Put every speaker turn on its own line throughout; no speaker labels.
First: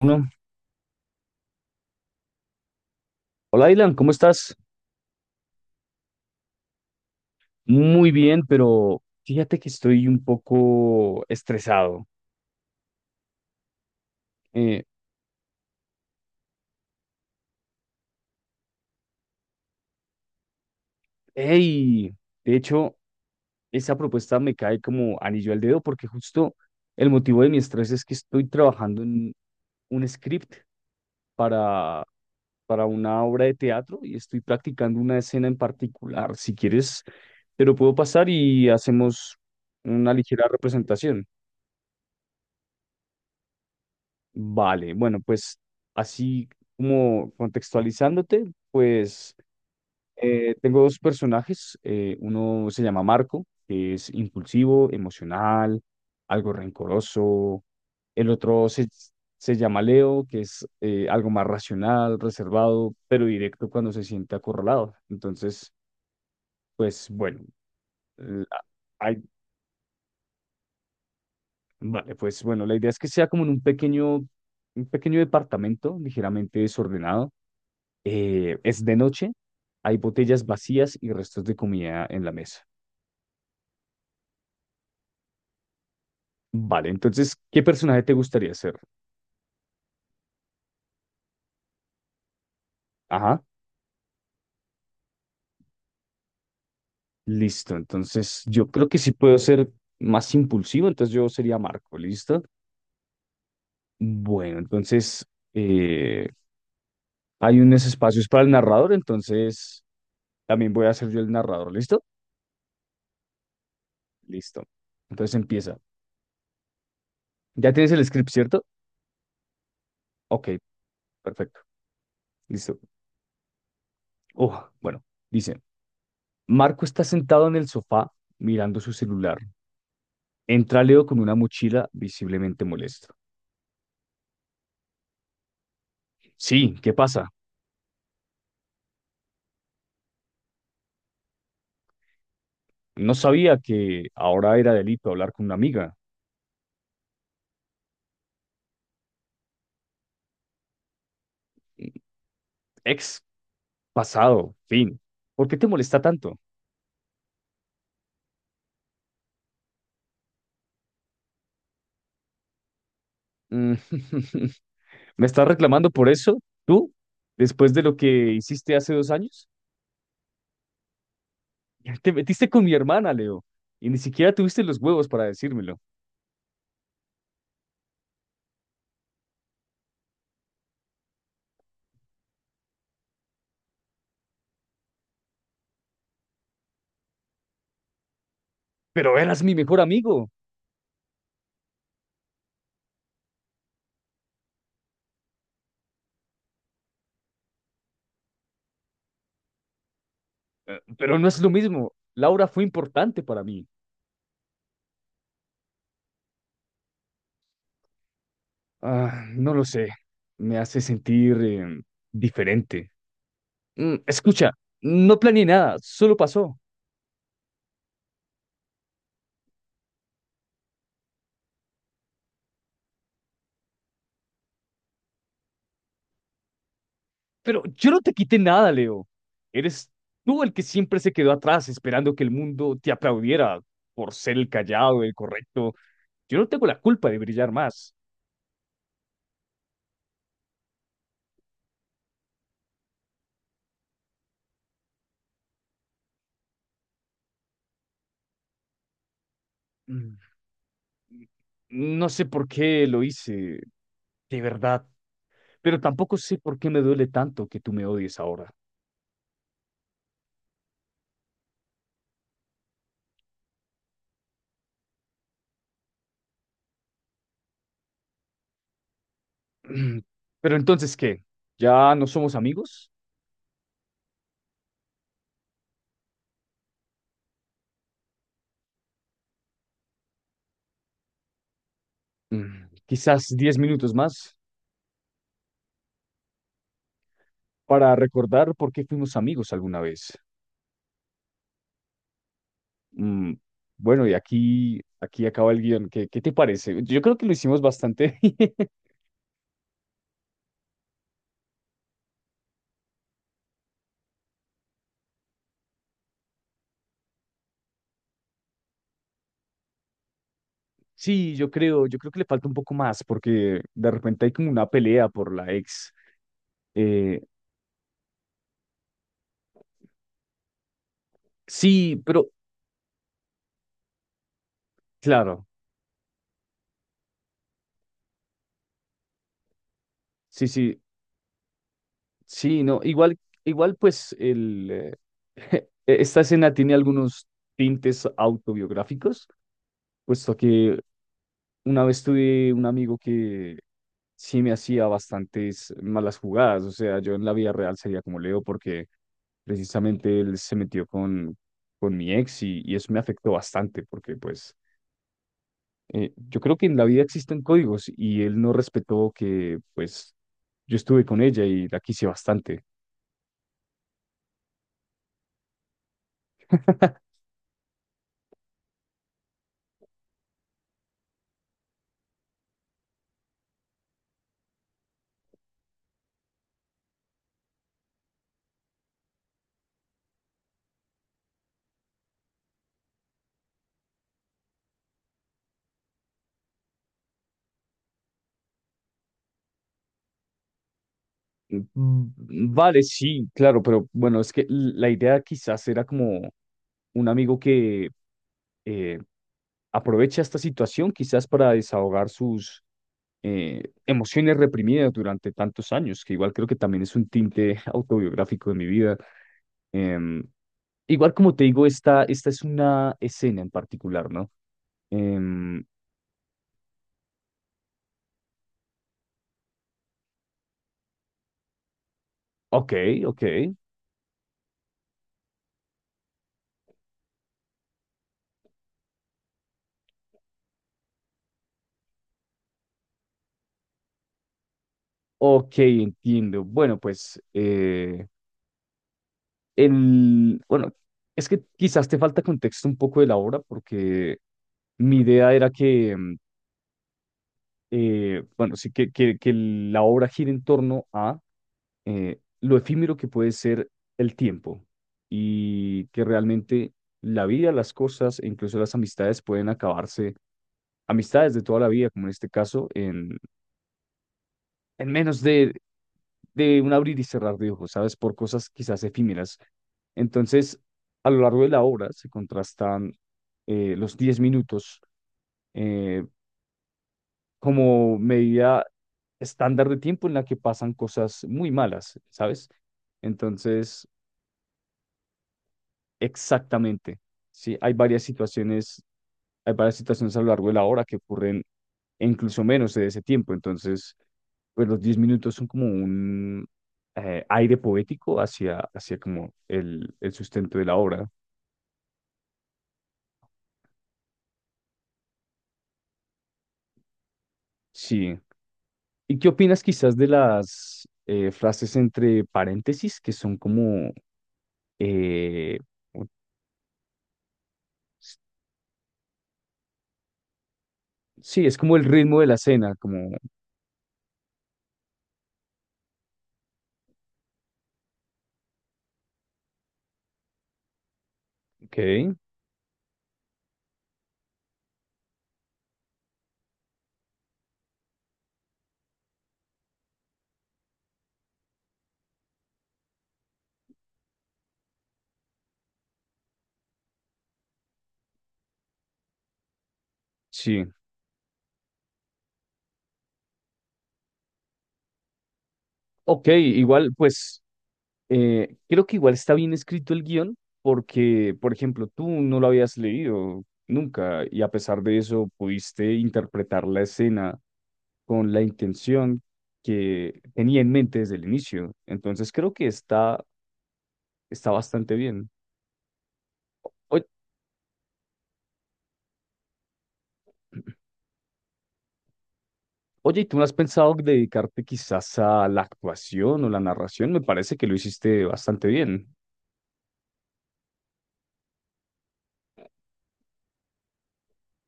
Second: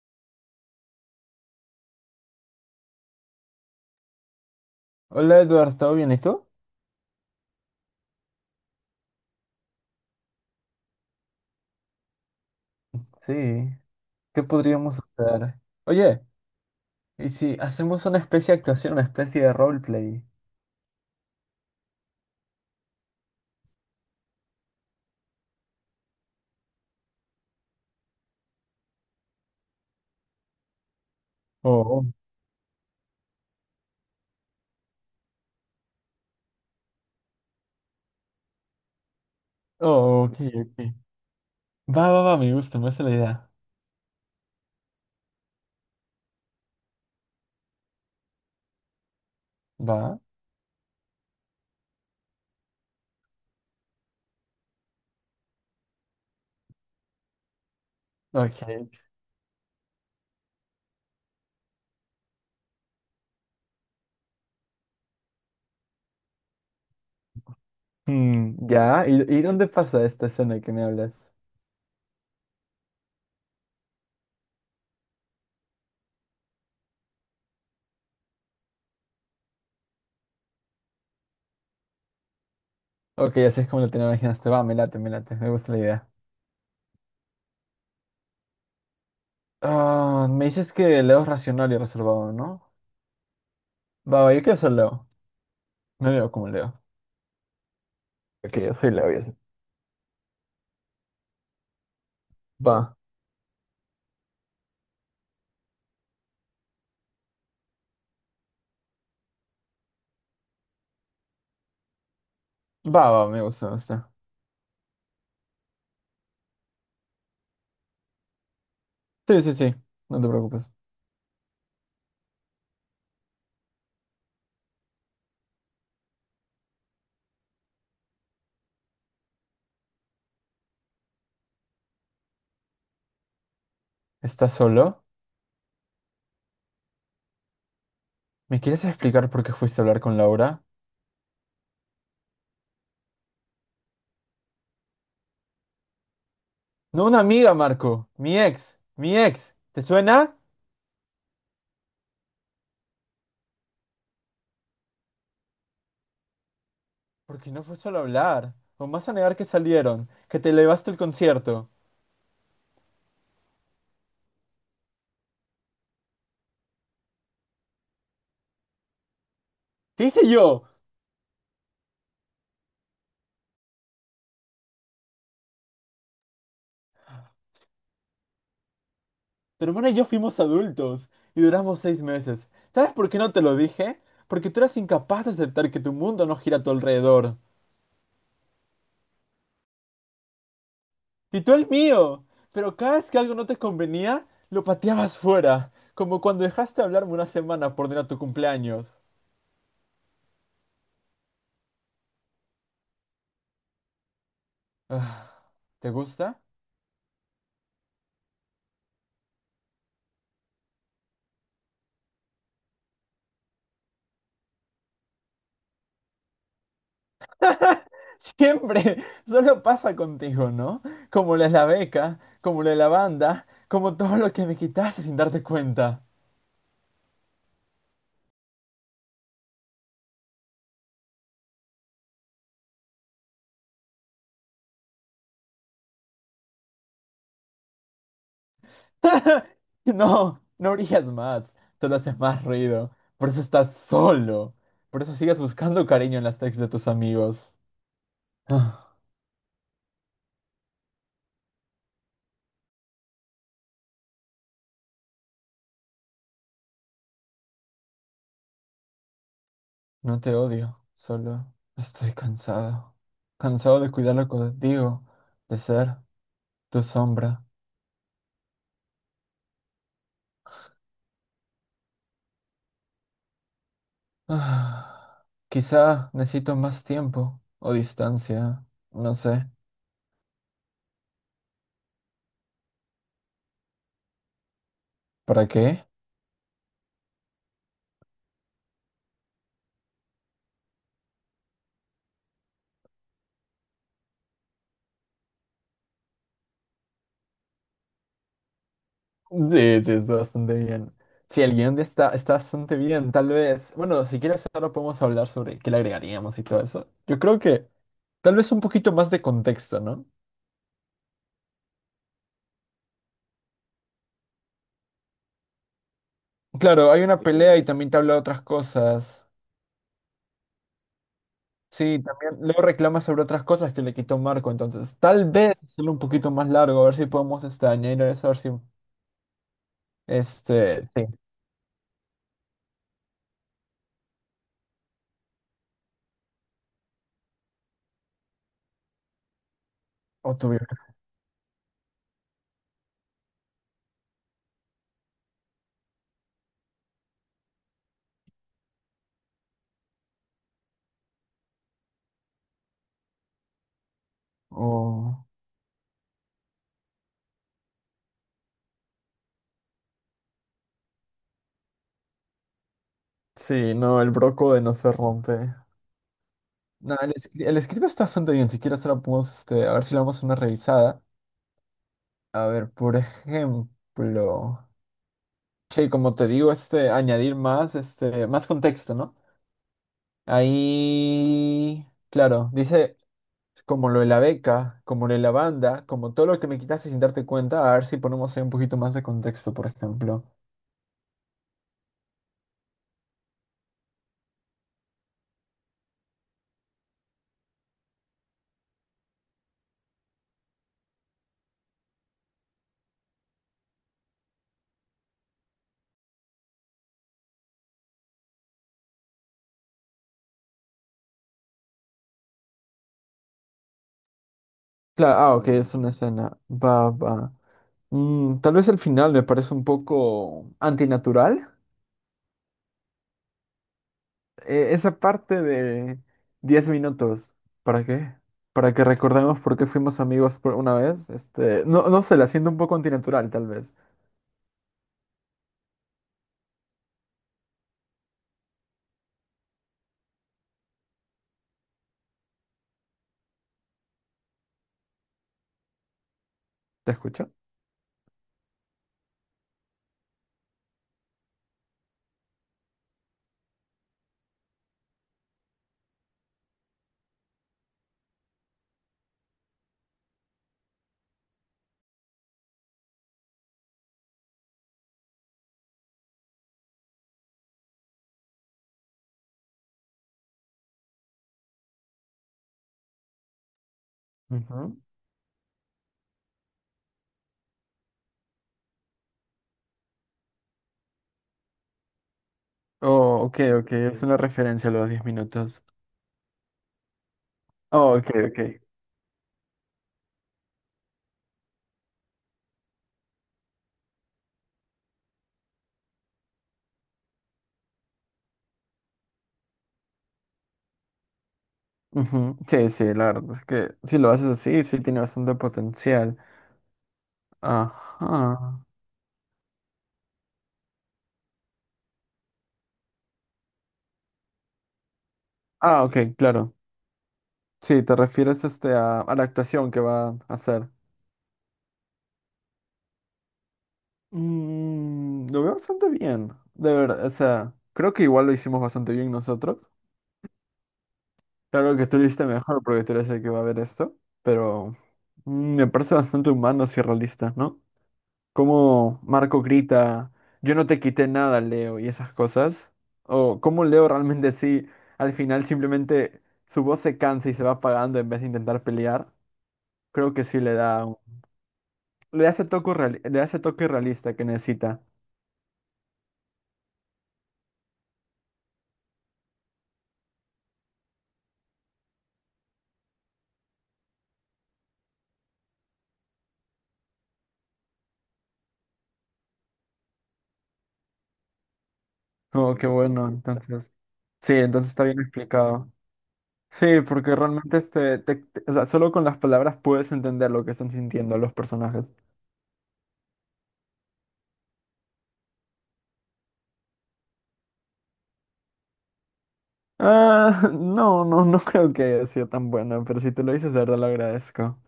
Uno. Hola, Ilan, ¿cómo estás?
Hola Eduardo, ¿todo bien? ¿Y tú?
Muy bien, pero fíjate que estoy un poco estresado.
Sí, ¿qué
Eh,
podríamos hacer? Oye, ¿y si hacemos una especie de actuación, una especie de roleplay?
hey, de hecho, esa propuesta me cae como anillo al dedo porque justo el motivo de mi estrés es que estoy trabajando en un script para,
Oh,
para una obra de teatro y estoy practicando una escena en particular. Si quieres, te lo puedo pasar y hacemos una
oh, ok,
ligera
ok.
representación.
Va, va, va, me gusta la idea.
Vale, bueno, pues así como contextualizándote, pues
Va,
tengo dos personajes. Uno se llama Marco, que es impulsivo, emocional, algo rencoroso. El otro se,
ok.
se llama Leo, que es algo más racional, reservado, pero directo cuando se siente acorralado. Entonces, pues bueno, la-
Mm, ya, ¿Y,
hay-
y dónde pasa esta escena que me hablas?
vale, pues bueno, la idea es que sea como en un pequeño departamento ligeramente desordenado. Es de noche, hay botellas vacías y restos de comida en la mesa.
Ok, así es como lo tenía imaginaste. Va, me late, me late, me gusta la idea.
Vale, entonces, ¿qué personaje te gustaría ser?
Ah, me dices que Leo es racional y reservado, ¿no?
Ajá,
Va, va, yo quiero ser Leo. Me veo como Leo.
listo. Entonces,
Ok,
yo
yo
creo
soy
que
Leo,
sí
y eso.
puedo ser más impulsivo, entonces yo sería Marco, ¿listo?
Va.
Bueno, entonces, eh, hay unos espacios para el narrador, entonces también voy a ser yo el narrador, ¿listo?
Va, va, me gusta, me gusta.
Listo. Entonces empieza. ¿Ya tienes el script, cierto?
Sí, sí, sí, no te
Ok,
preocupes.
perfecto. Listo. Oh, bueno, dice. Marco está sentado en el sofá mirando su celular. Entra Leo con una mochila visiblemente molesto.
¿Estás solo?
Sí, ¿qué pasa?
¿Me quieres explicar por qué fuiste a hablar con Laura?
No sabía que ahora era delito hablar con una amiga.
No, una amiga, Marco. Mi ex. Mi ex. ¿Te suena?
Ex, pasado, fin. ¿Por qué te molesta tanto?
Porque no fue solo hablar. O vas a negar que salieron, que te elevaste el concierto.
Mm, ¿Me estás reclamando por eso? ¿Tú? ¿Después de lo que hiciste hace 2 años?
¿Qué hice yo?
Te metiste con mi hermana, Leo, y ni siquiera tuviste los huevos para decírmelo.
Tu hermana y yo fuimos adultos y duramos 6 meses. ¿Sabes por qué no te lo dije? Porque tú eras incapaz de aceptar que tu mundo no gira a tu alrededor.
Pero eras mi mejor amigo.
Y tú el mío. Pero cada vez que algo no te convenía, lo pateabas fuera. Como cuando dejaste de hablarme una semana por no ir a tu cumpleaños.
Pero no es lo mismo. Laura fue importante para mí.
Ah, ¿Te gusta?
Ah, no lo sé. Me hace sentir diferente. Escucha, no planeé nada, solo pasó.
Siempre. Solo pasa contigo, ¿no? Como la de la beca, como la de la banda, como todo lo que me quitaste sin darte cuenta.
Pero yo no te quité nada, Leo. Eres tú el que siempre se quedó atrás esperando que el mundo te aplaudiera por ser el callado, el correcto. Yo no tengo la culpa de brillar más.
No, no brillas más. Solo haces más ruido. Por eso estás solo. Por eso sigues buscando cariño en las texts de tus amigos.
Mm, No sé por qué lo hice, de verdad. Pero tampoco sé por qué me duele tanto que tú me odies ahora.
No te odio, solo estoy cansado. Cansado de cuidarlo contigo, de ser tu sombra.
Mm, Pero entonces, ¿qué? ¿Ya no somos amigos?
Ah, quizá necesito más tiempo o distancia, no sé.
Quizás 10 minutos más
¿Para qué?
para recordar por qué fuimos amigos alguna vez. Mm, bueno, y aquí acaba el guión. ¿Qué te parece? Yo creo que lo hicimos bastante.
Sí, sí, está bastante bien. Sí, el guión de está, está bastante bien, tal vez. Bueno, si quieres ahora podemos hablar sobre qué le agregaríamos y todo eso. Yo creo que tal vez un poquito más de contexto, ¿no?
Sí, yo creo que le falta un poco más porque de repente hay como una pelea por la ex.
Claro, hay una
Eh,
pelea y también te habla de otras cosas. Sí,
sí, pero
también luego reclama sobre otras cosas que le quitó Marco, entonces tal
claro,
vez hacerlo un poquito más largo, a ver si podemos este, añadir eso, a ver si
sí, sí,
este, sí,
sí, no, igual, igual pues esta escena tiene algunos tintes autobiográficos, puesto
o tuvieron,
que una vez tuve un amigo que sí me hacía bastantes malas jugadas. O sea, yo en la vida real sería como Leo porque precisamente él se metió con mi ex y eso me afectó bastante porque pues
o...
yo creo que en la vida existen códigos y él no respetó que pues yo estuve con ella y la quise bastante.
Sí, no, el broco de no se rompe. No, el, el script está bastante bien, si quieres ahora podemos, este, a ver si le damos una revisada. A ver, por ejemplo, che, como te digo, este, añadir más, este, más contexto, ¿no? Ahí, claro, dice como lo de la beca, como lo de la banda, como todo lo que me quitaste sin darte cuenta, a ver si ponemos ahí un poquito más de contexto, por ejemplo.
Mm, vale, sí, claro, pero bueno, es que la idea quizás era como un amigo que eh, aprovecha esta situación quizás para desahogar sus emociones reprimidas durante tantos años, que igual creo que también es un tinte autobiográfico de mi vida. Em, Igual como te digo, esta es una escena en particular, ¿no?
Claro, ah, ok,
Em,
es una escena. Va, va. Mm, tal vez el final me parece un poco antinatural.
ok, ok,
Esa parte de 10 minutos, ¿para qué? Para que recordemos por qué fuimos amigos por una vez. Este, no, no sé, la siento un poco antinatural, tal vez.
ok, entiendo. Bueno, pues, bueno, es que quizás te falta contexto un poco de la obra, porque mi idea era que,
¿Te escucho?
bueno, sí, que la obra gira en torno a lo efímero que puede ser el tiempo y que realmente la vida, las cosas e incluso las amistades pueden acabarse, amistades de toda la vida, como en este caso, en menos de un abrir y cerrar de ojos, ¿sabes? Por cosas quizás efímeras. Entonces, a lo largo de la obra se contrastan los diez
Ujú.
minutos eh, como medida estándar de tiempo en la que pasan cosas muy malas, ¿sabes?
Oh, ok, ok,
Entonces,
es una referencia a los 10 minutos.
exactamente. Sí, hay
Oh,
varias
ok, ok.
situaciones, hay varias situaciones a lo largo de la hora que ocurren e incluso menos de ese tiempo. Entonces, pues los 10 minutos son como un aire poético hacia como el sustento de la obra.
Ujú. Sí, sí, la verdad es que si lo haces así, sí tiene bastante potencial.
Sí.
Ajá.
¿Y qué opinas quizás de las frases entre paréntesis que son como, eh,
Ah,
u-
ok, claro. Sí, te refieres este a la actuación que va a hacer.
sí, es como el ritmo de la cena, como,
Mm, lo veo bastante bien. De verdad, o sea, creo que igual lo hicimos bastante bien nosotros. Claro
ok,
que tú lo hiciste mejor porque tú eres el que va a ver esto, pero mm, me parece bastante humano y realista, ¿no? Cómo Marco grita, yo no te quité nada, Leo, y esas cosas. O cómo Leo realmente sí, al final simplemente su voz se cansa y se va apagando en vez de intentar pelear. Creo que sí le
sí.
da, le da ese toque le da ese toque realista que necesita.
Ok, igual, pues creo que igual está bien escrito el guión porque, por ejemplo, tú no lo habías leído nunca y a pesar de eso pudiste interpretar la escena con la intención que tenía en mente desde el inicio. Entonces creo
Oh,
que
qué bueno,
está,
entonces. Sí,
está
entonces está
bastante
bien
bien.
explicado. Sí,
Oye,
porque realmente este, o sea, solo con las palabras puedes entender lo que están sintiendo los personajes.
oye, ¿y tú no has pensado dedicarte quizás a la actuación o la narración? Me parece que lo hiciste bastante bien.
Ah, no, no, no creo que haya sido tan bueno, pero si te lo dices, de verdad lo agradezco.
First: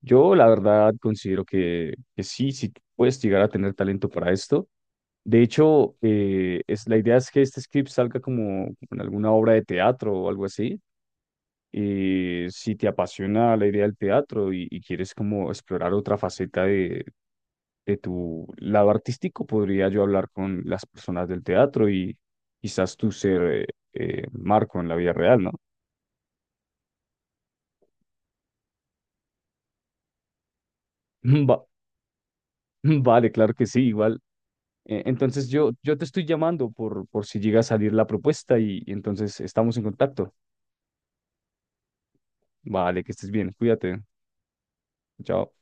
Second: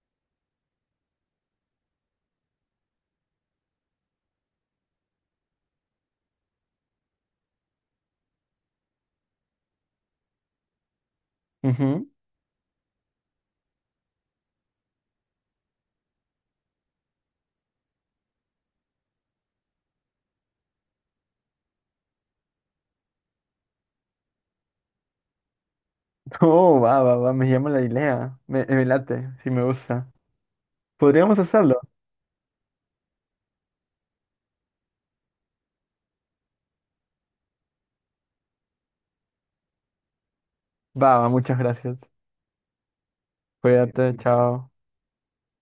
Yo la verdad considero que, sí, sí puedes llegar a tener talento para esto. De hecho, la idea es que este script salga como, en alguna obra de teatro o algo así.
Ujú.
Y si te apasiona la idea del teatro y quieres como explorar otra faceta de tu lado artístico, podría yo hablar con las personas del teatro y quizás tú ser Marco en la vida real, ¿no?
Oh, va, va, va, me llama la idea. Me late, si me gusta. Podríamos
Va-
hacerlo.
vale, claro que sí, igual. Entonces yo te estoy llamando por si llega a salir la propuesta y entonces estamos en contacto.
Va, va, muchas gracias.
Vale, que estés bien, cuídate.
Cuídate, chao.
Chao.